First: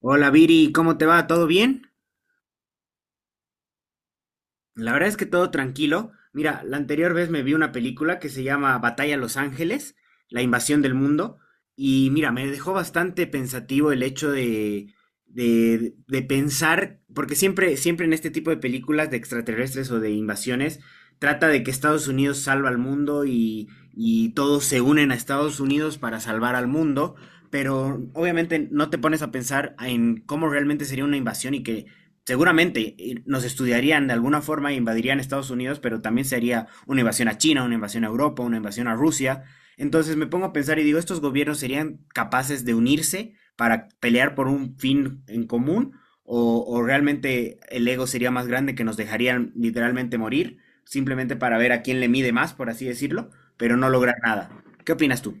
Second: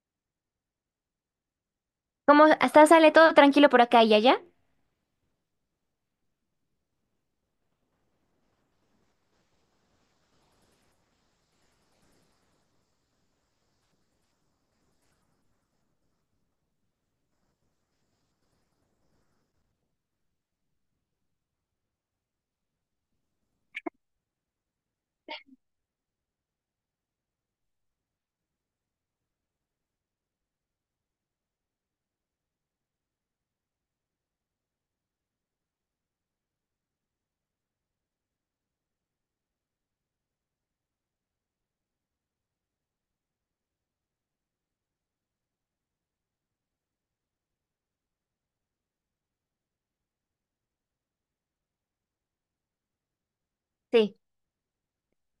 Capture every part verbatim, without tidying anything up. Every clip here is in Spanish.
Hola Viri, ¿cómo te va? ¿Todo bien? ¿Cómo hasta sale todo tranquilo por acá y allá? La verdad es que todo tranquilo. Mira, la anterior vez me vi una película que se llama Batalla a Los Ángeles, la invasión del mundo, y mira, me dejó bastante pensativo el hecho de, de, de pensar, porque siempre, siempre en este tipo de películas de extraterrestres o de invasiones, trata de que Estados Unidos salva al mundo y, y todos se unen a Estados Unidos para salvar al mundo, pero obviamente no te pones a pensar en cómo realmente sería una invasión y que seguramente eh, nos estudiarían de alguna forma e invadirían Estados Unidos, pero también sería una invasión a China, una invasión a Europa, una invasión a Rusia. Entonces me pongo a pensar y digo, ¿estos gobiernos serían capaces de unirse para pelear por un fin en común? ¿O, o realmente el ego sería más grande que nos dejarían literalmente morir, simplemente para ver a quién le mide más, por así decirlo, pero no lograr Sí. nada? ¿Qué opinas tú?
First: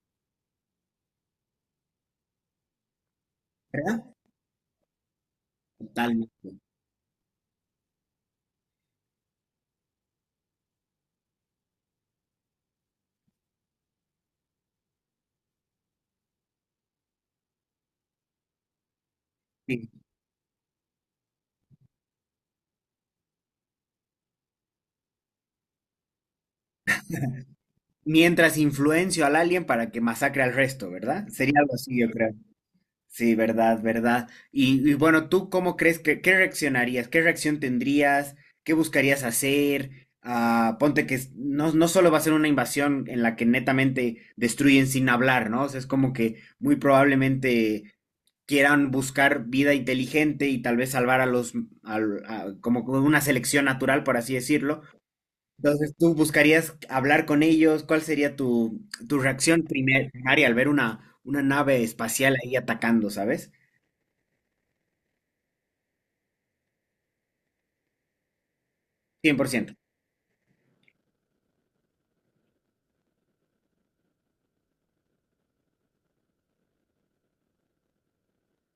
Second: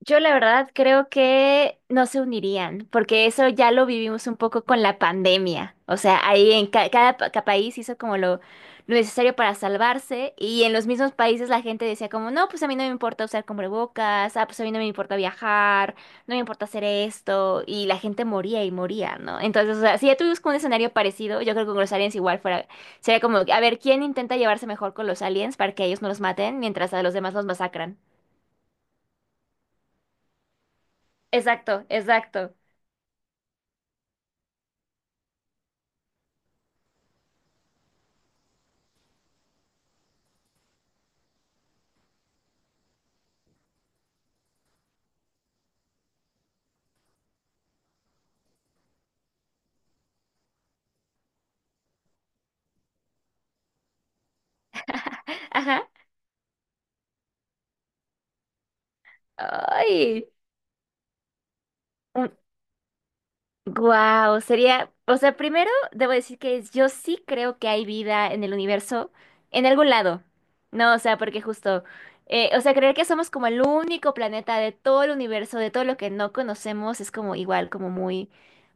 Yo la verdad creo que no se unirían, porque eso ya lo ¿Verdad? vivimos un poco con la pandemia. O sea, Totalmente. ahí en ca- cada, pa- ca- país hizo como lo, lo necesario para salvarse y en los mismos países la gente decía como, no, pues a mí no me importa usar cubrebocas, ah, pues a mí no me importa viajar, no me importa hacer esto y la gente moría y moría, ¿no? Entonces, o Sí. sea, si ya tuvimos como un escenario parecido, yo creo que con los aliens igual fuera, sería como, a ver, ¿quién intenta llevarse mejor con los aliens para que ellos no los maten mientras a los demás los masacran? Mientras influencio al alien para que masacre al resto, ¿verdad? Sería algo Exacto, así, yo creo. exacto. Sí, verdad, verdad. Y, y bueno, ¿tú cómo crees que, qué reaccionarías? ¿Qué reacción tendrías? ¿Qué buscarías hacer? Ah, ponte que es- no, no solo va a ser una invasión en la que netamente destruyen sin hablar, ¿no? O sea, es como que muy probablemente quieran buscar vida inteligente y tal vez salvar a los, al- a- como con una selección natural, por así decirlo, Ajá. entonces, ¿tú buscarías hablar con ellos? ¿Cuál sería tu, tu reacción primer- Ay. primaria al ver una, una nave Un- espacial ahí atacando, ¿sabes? Wow, sería, o sea, primero debo decir que yo sí creo que hay vida en el universo, Cien por en ciento. algún lado. No, o sea, porque justo, eh, o sea, creer que somos como el único planeta de todo el universo, de todo lo que no conocemos, es como igual, como muy,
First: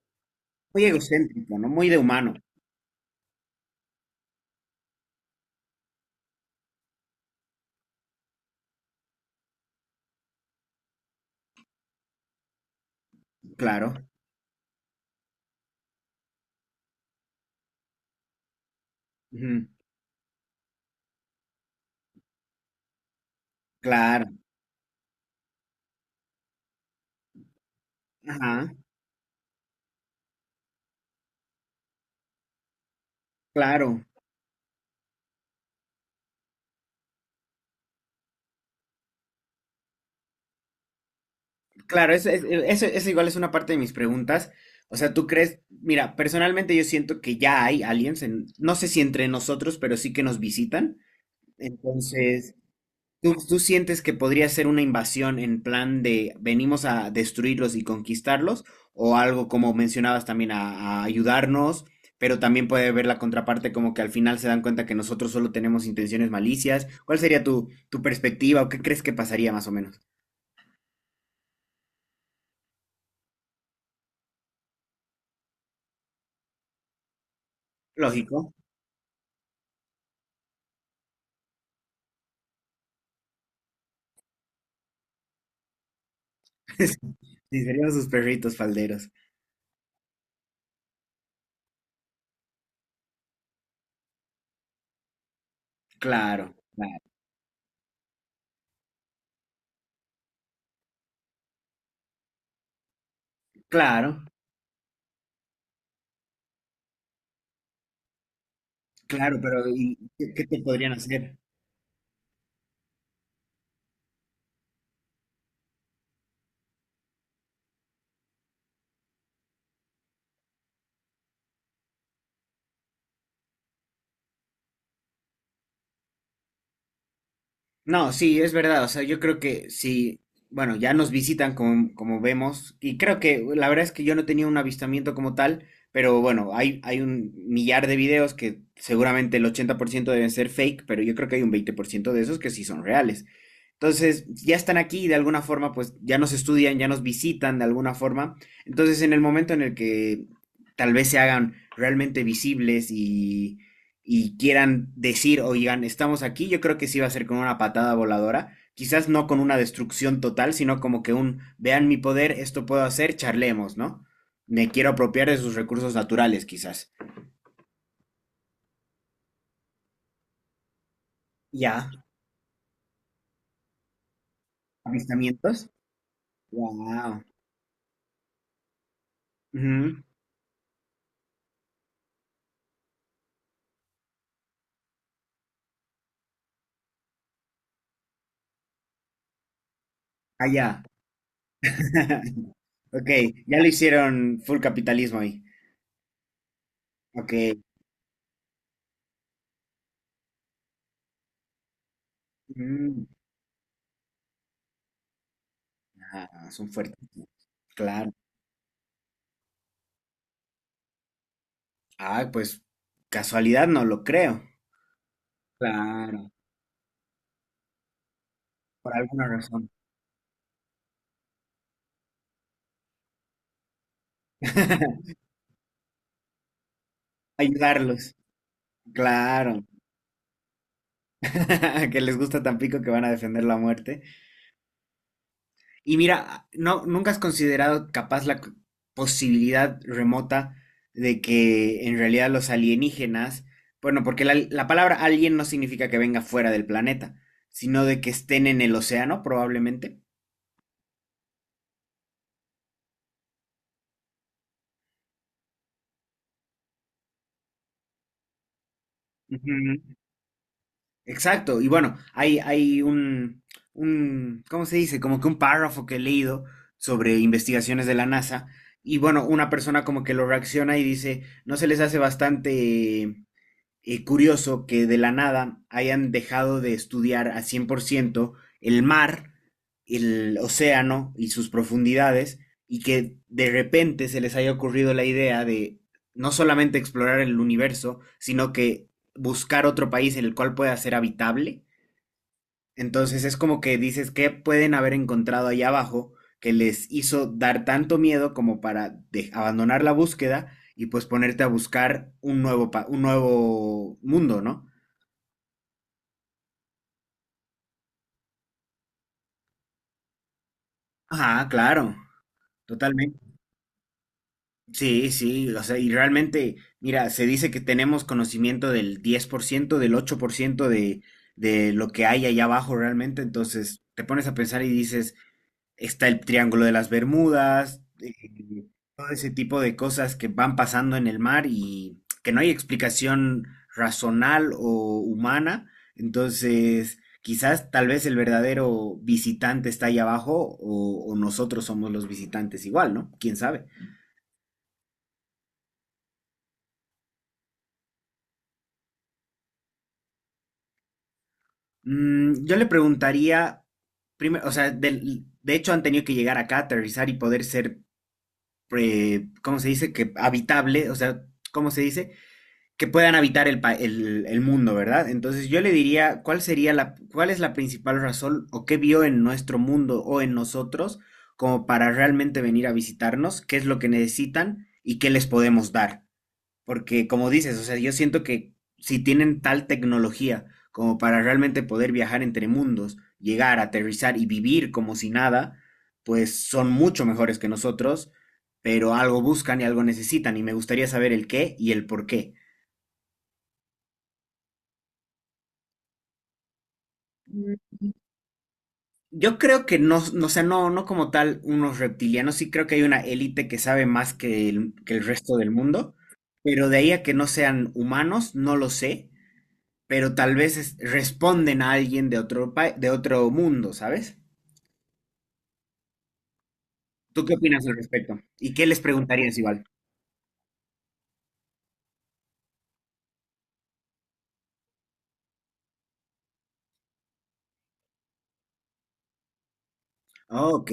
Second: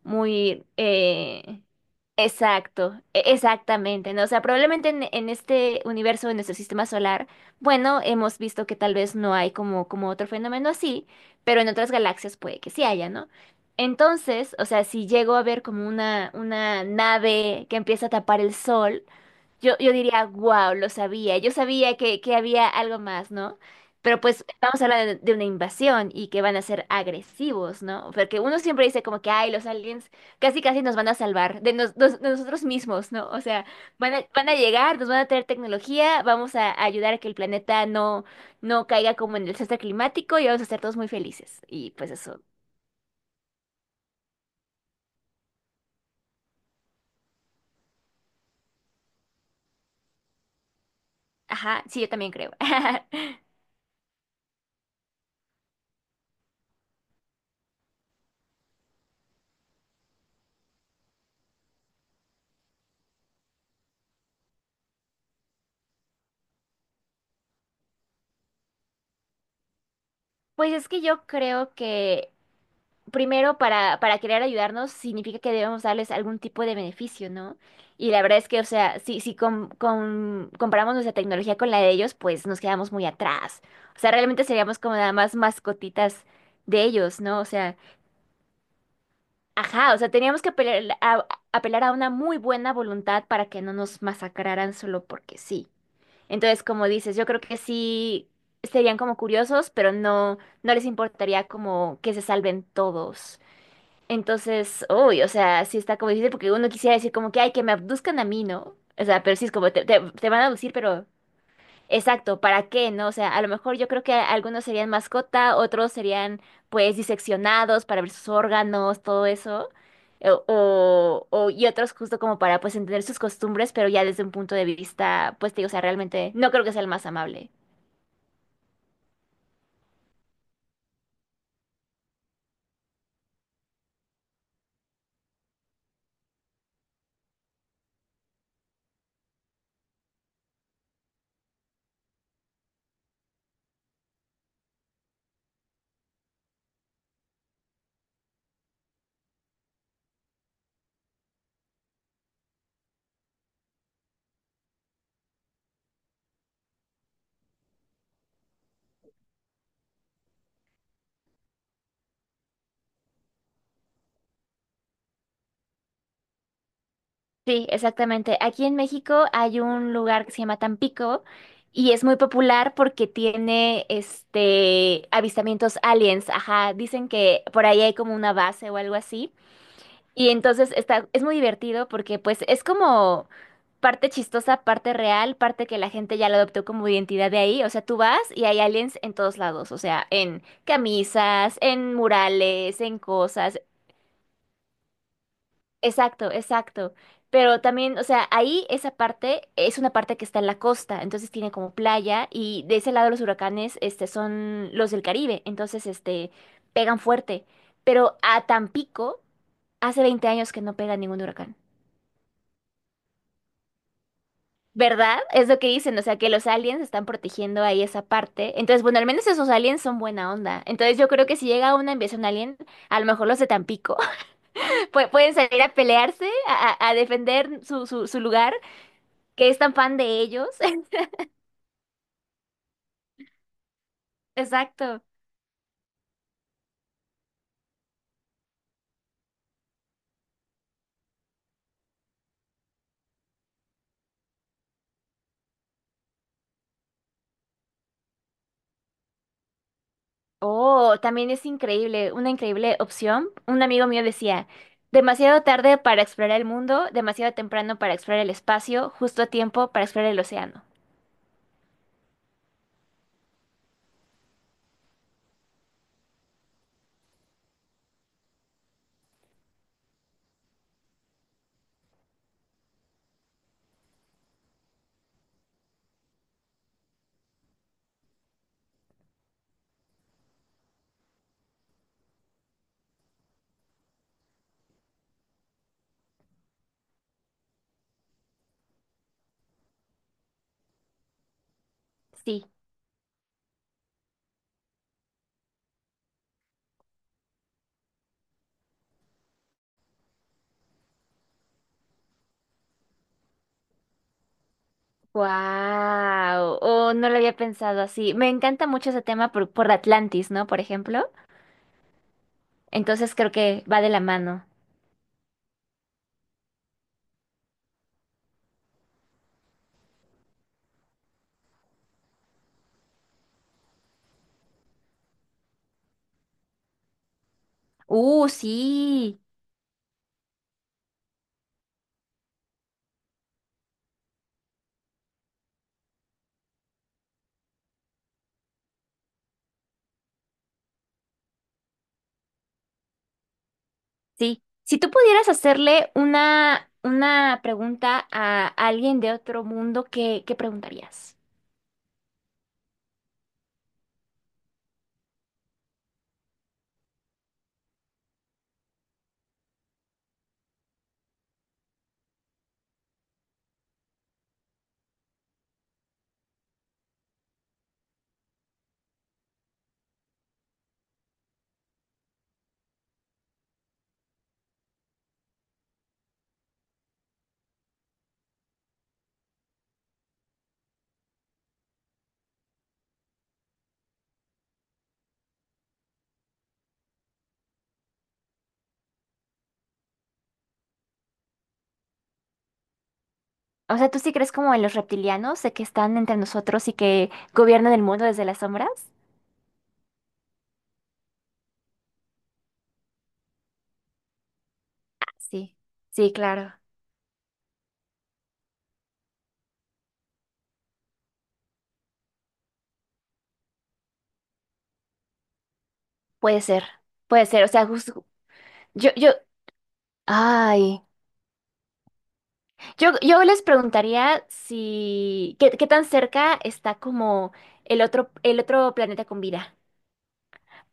muy, Muy egocéntrico, eh, ¿no? Muy de humano, exacto, e- exactamente, ¿no? O sea, probablemente en, en este universo, en nuestro sistema solar, bueno, hemos visto que tal vez no hay como, como otro fenómeno así, pero en otras galaxias puede que sí haya, ¿no? claro. Entonces, o sea, si llego a ver como una, una nave que empieza a tapar el sol, Ujú, yo, yo diría, wow, lo sabía, yo sabía que, que había algo más, ¿no? Pero claro, pues vamos a hablar de, de una invasión y que van a ser agresivos, ¿no? Porque uno ajá, siempre dice como que, ay, los aliens casi casi nos van a salvar de, nos- nos- de nosotros mismos, ¿no? O sea, claro. van a, van a llegar, nos van a traer tecnología, vamos a ayudar a que el planeta no, no caiga como en el desastre climático y vamos a ser todos muy felices. Y pues Claro, eso, eso. es- eso, eso igual es una parte de mis preguntas. O sea, ¿tú crees? Mira, personalmente yo siento que ya hay aliens, en- no sé si entre nosotros, pero sí que nos visitan. Ajá, sí, yo también creo. Entonces, ¿Tú, tú sientes que podría ser una invasión en plan de venimos a destruirlos y conquistarlos? ¿O algo como mencionabas también a, a ayudarnos? Pero también puede haber la contraparte como que al final se dan cuenta que nosotros solo tenemos intenciones malicias. ¿Cuál sería tu, tu perspectiva o qué crees que pasaría más o menos? Pues es que yo creo que primero para, para querer ayudarnos significa que debemos darles algún tipo de beneficio, ¿no? Y la verdad es Lógico. que, o sea, si, si com- com- comparamos nuestra tecnología con la de ellos, pues nos quedamos muy atrás. O sea, realmente seríamos como nada más mascotitas de ellos, ¿no? O Sí, sea, serían sus perritos falderos. ajá, o sea, teníamos que apelar a, apelar a una muy buena voluntad para que no nos masacraran solo porque sí. Claro, Entonces, como claro, dices, yo creo que sí serían como curiosos, pero no, no les importaría como que se salven todos. claro, Entonces, uy, o sea, sí está como difícil porque uno quisiera decir como que, ay, que me abduzcan a mí, ¿no? O sea, pero claro, sí es pero como, te, ¿y te- te qué, van qué a te abducir, podrían pero hacer? Exacto, ¿para qué, no? O sea, a lo mejor yo creo que algunos serían mascota, otros serían pues diseccionados para ver sus órganos, todo eso, eh, o, o- y otros justo como para pues entender sus costumbres, pero ya desde un punto de vista, pues te digo, o sea, realmente no creo que sea el más amable. No, sí, es verdad. O sea, yo creo que sí, bueno, ya nos visitan como, como vemos. Y creo que la verdad es que yo no tenía un avistamiento como tal, pero bueno, hay, hay un millar de videos que seguramente el ochenta por ciento deben ser fake, pero yo creo que hay un veinte por ciento de esos que sí son reales. Entonces, ya están aquí, y de alguna forma, pues ya nos estudian, ya nos visitan de alguna forma. Entonces, en el momento en el que tal vez se hagan realmente visibles y, y quieran decir, oigan, estamos aquí, yo creo que sí va a ser con una patada voladora. Quizás no con una destrucción total, sino como que un, vean mi poder, esto puedo hacer, charlemos, ¿no? Me quiero apropiar de sus recursos naturales, quizás. Sí, exactamente. Aquí en México hay un lugar que se llama Tampico Ya. y es muy popular porque tiene este Avistamientos. avistamientos aliens, ajá, dicen Wow. que por ahí hay como una base o algo así. Ujú. Y entonces está, es muy divertido porque pues es como parte chistosa, parte real, parte que la gente ya lo adoptó como identidad de ahí. O sea, tú vas y hay aliens en todos lados, o sea, en Ah, ya. camisas, en murales, en Ok, ya cosas. lo hicieron full capitalismo ahí. Exacto, exacto. Ok. Pero también, o sea, ahí esa parte es una parte que está en la costa, entonces tiene como playa y de ese Mm, lado los huracanes, este, son los del Caribe, entonces, este, ah, son fuertes. pegan fuerte. Claro. Pero a Tampico hace veinte años que no pega ningún huracán. Ah, pues casualidad no lo creo. ¿Verdad? Es lo que dicen, o sea, Claro, que los aliens están protegiendo ahí esa parte. Entonces, por bueno, al alguna menos esos razón. aliens son buena onda. Entonces, yo creo que si llega una invasión alien, a lo mejor los de Tampico pue- pueden salir a pelearse, a, a- a defender su, su, Ayudarlos. su lugar, que es Claro. tan fan de ellos. Que les gusta Tampico que van a defender la muerte. Exacto. Y mira, no, ¿nunca has considerado capaz la c- posibilidad remota de que en realidad los alienígenas, bueno, porque la, la palabra alien no significa que venga fuera del planeta, sino de que estén en el océano, probablemente? Oh, también es increíble, una increíble opción. Un amigo mío decía, demasiado tarde para explorar el mundo, demasiado temprano para explorar el espacio, justo a tiempo Ujú. para explorar el océano. Exacto, y bueno, hay, hay un, un, ¿cómo se dice? Como que un párrafo que he leído sobre investigaciones de la N A S A, y bueno, una persona como que lo reacciona y dice, ¿no se les hace bastante eh, curioso que de la nada hayan dejado de estudiar a cien por ciento el mar, el océano y sus profundidades, y que de repente se les haya ocurrido la idea de no solamente explorar el universo, sino que buscar otro país en el cual pueda ser habitable. Sí. Entonces es como que dices, ¿qué pueden haber encontrado ahí abajo que les hizo dar tanto miedo como para de- abandonar la búsqueda y pues ponerte a buscar un nuevo, pa- un nuevo mundo, ¿no? Wow, oh, no lo había pensado así. Me encanta mucho ese tema por, por Atlantis, ¿no? Por ejemplo. Ajá, claro, Entonces totalmente. creo que va de la mano. Sí, sí, o sea, y realmente, mira, se dice que tenemos conocimiento del diez por ciento, del ocho por ciento de, de lo que hay allá abajo realmente, entonces te pones a pensar y dices, está el Triángulo de las Bermudas, Uh, eh, todo Sí, ese tipo de cosas que van pasando en el mar y que no hay explicación razonal o humana. Entonces, quizás tal vez el verdadero visitante está ahí abajo o, o nosotros somos los visitantes igual, ¿no? ¿Quién sabe? sí. Si tú pudieras hacerle una, una pregunta a alguien de otro mundo, ¿qué, qué preguntarías? Mm, yo le preguntaría, primero, o sea, del- de hecho han tenido que llegar acá, aterrizar y poder ser, pre- ¿cómo se dice? Que habitable, o sea, ¿cómo se dice? Que puedan habitar el, pa- el, el mundo, ¿verdad? Entonces yo le diría, ¿cuál sería la, cuál es la principal razón o qué vio en nuestro mundo o en nosotros como para realmente venir a visitarnos? ¿Qué es lo que necesitan y qué les podemos dar? Porque como dices, o sea, yo siento que si tienen tal tecnología como para realmente poder viajar entre mundos, llegar, aterrizar y vivir como si nada, pues son mucho mejores que nosotros, pero algo buscan y algo necesitan y me gustaría saber el qué y el por qué. O sea, ¿tú sí crees como en los reptilianos, de que están entre nosotros y que gobiernan el mundo desde las sombras? Yo creo que no, no, o sea, no, no como tal unos reptilianos, sí creo que hay una élite que sabe más que el, que el Ah, resto del Sí, mundo, sí, claro. pero de ahí a que no sean humanos, no lo sé, pero tal vez es- responden a alguien de otro, pa- de otro mundo, ¿sabes? Puede ser, ¿Tú puede qué ser. O opinas sea, al justo, respecto? ¿Y qué les yo, yo, preguntarías igual? ay. Yo, yo les preguntaría si, ¿qué, qué tan cerca está como el otro, el otro planeta con vida? Ok,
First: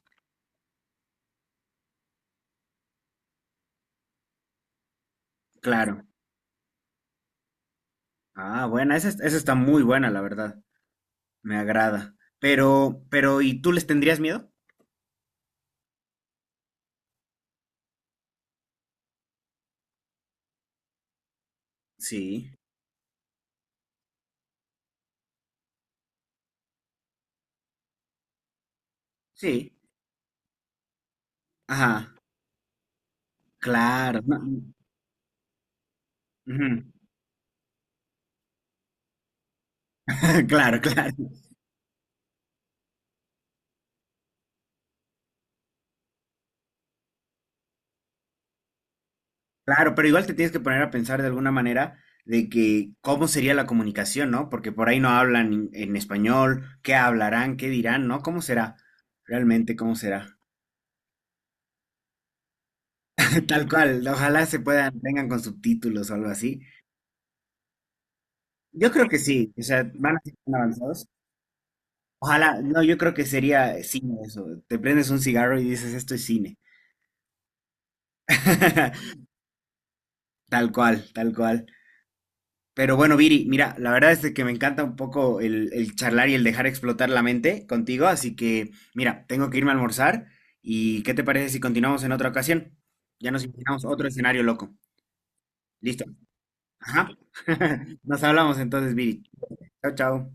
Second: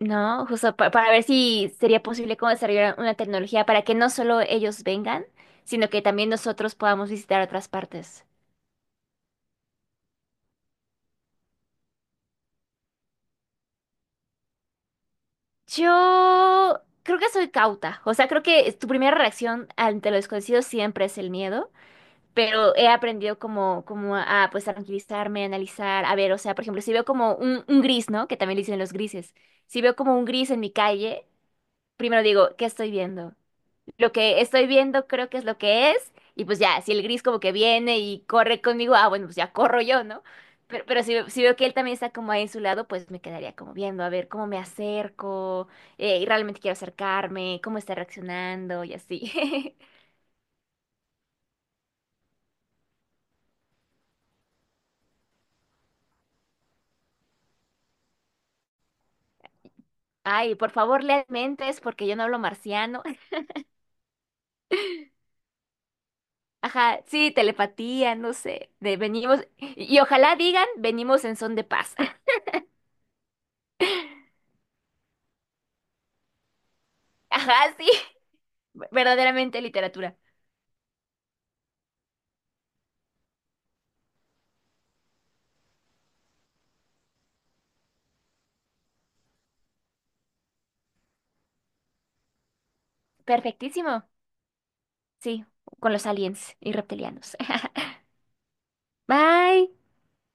¿No? Justo pa- para ver si sería posible como desarrollar una tecnología para que no solo ellos vengan, sino que claro. también nosotros podamos visitar otras partes. Ah, buena, esa, es- esa está muy buena, la verdad. Me agrada. Pero, pero, ¿y tú les tendrías miedo? Yo creo que soy cauta. O sea, creo que es tu primera reacción ante lo desconocido siempre es el miedo. Sí, pero he aprendido como, como, a pues a tranquilizarme, a analizar, a ver, o sea, por ejemplo, si veo como un, un gris, ¿no? Que también le dicen los grises. sí. Si veo como un gris en mi calle, Ajá, primero digo, ¿qué estoy viendo? Lo claro. No, que estoy viendo creo que es lo que es, y pues ujú. ya, si el gris como que viene y corre conmigo, ah, bueno, pues ya corro yo, ¿no? Claro, Pero, pero claro, si, si veo que él también está como ahí en su lado, pues me quedaría como viendo, a ver cómo me acerco, eh, y realmente quiero acercarme, cómo está reaccionando y así. claro, pero igual te tienes que poner a pensar de alguna manera de que cómo sería la comunicación, ¿no? Porque por ahí no hablan en, en español, qué hablarán, qué dirán, ¿no? ¿Cómo será? Realmente, ¿cómo será? Ay, por favor, lean mentes porque yo no hablo marciano. Tal cual, ojalá se puedan, vengan con subtítulos o algo así. Ajá, sí, telepatía, no sé, Yo de creo que venimos, sí, o sea, y, y van a ser ojalá tan digan, avanzados. venimos en son de paz. Ojalá, no, yo creo que sería cine eso. Te prendes un cigarro y dices, esto es cine. Ajá, sí, verdaderamente literatura. Tal cual, tal cual. Pero bueno, Viri, mira, la verdad es de que me encanta un poco el, el charlar y el dejar explotar la mente contigo, así que mira, tengo que irme a almorzar y ¿qué te parece si continuamos en otra ocasión? Ya nos imaginamos Perfectísimo, otro escenario loco. sí, con ¿Listo? los aliens y Ajá. reptilianos. Nos hablamos entonces, Viri. Bye. Chao, chao.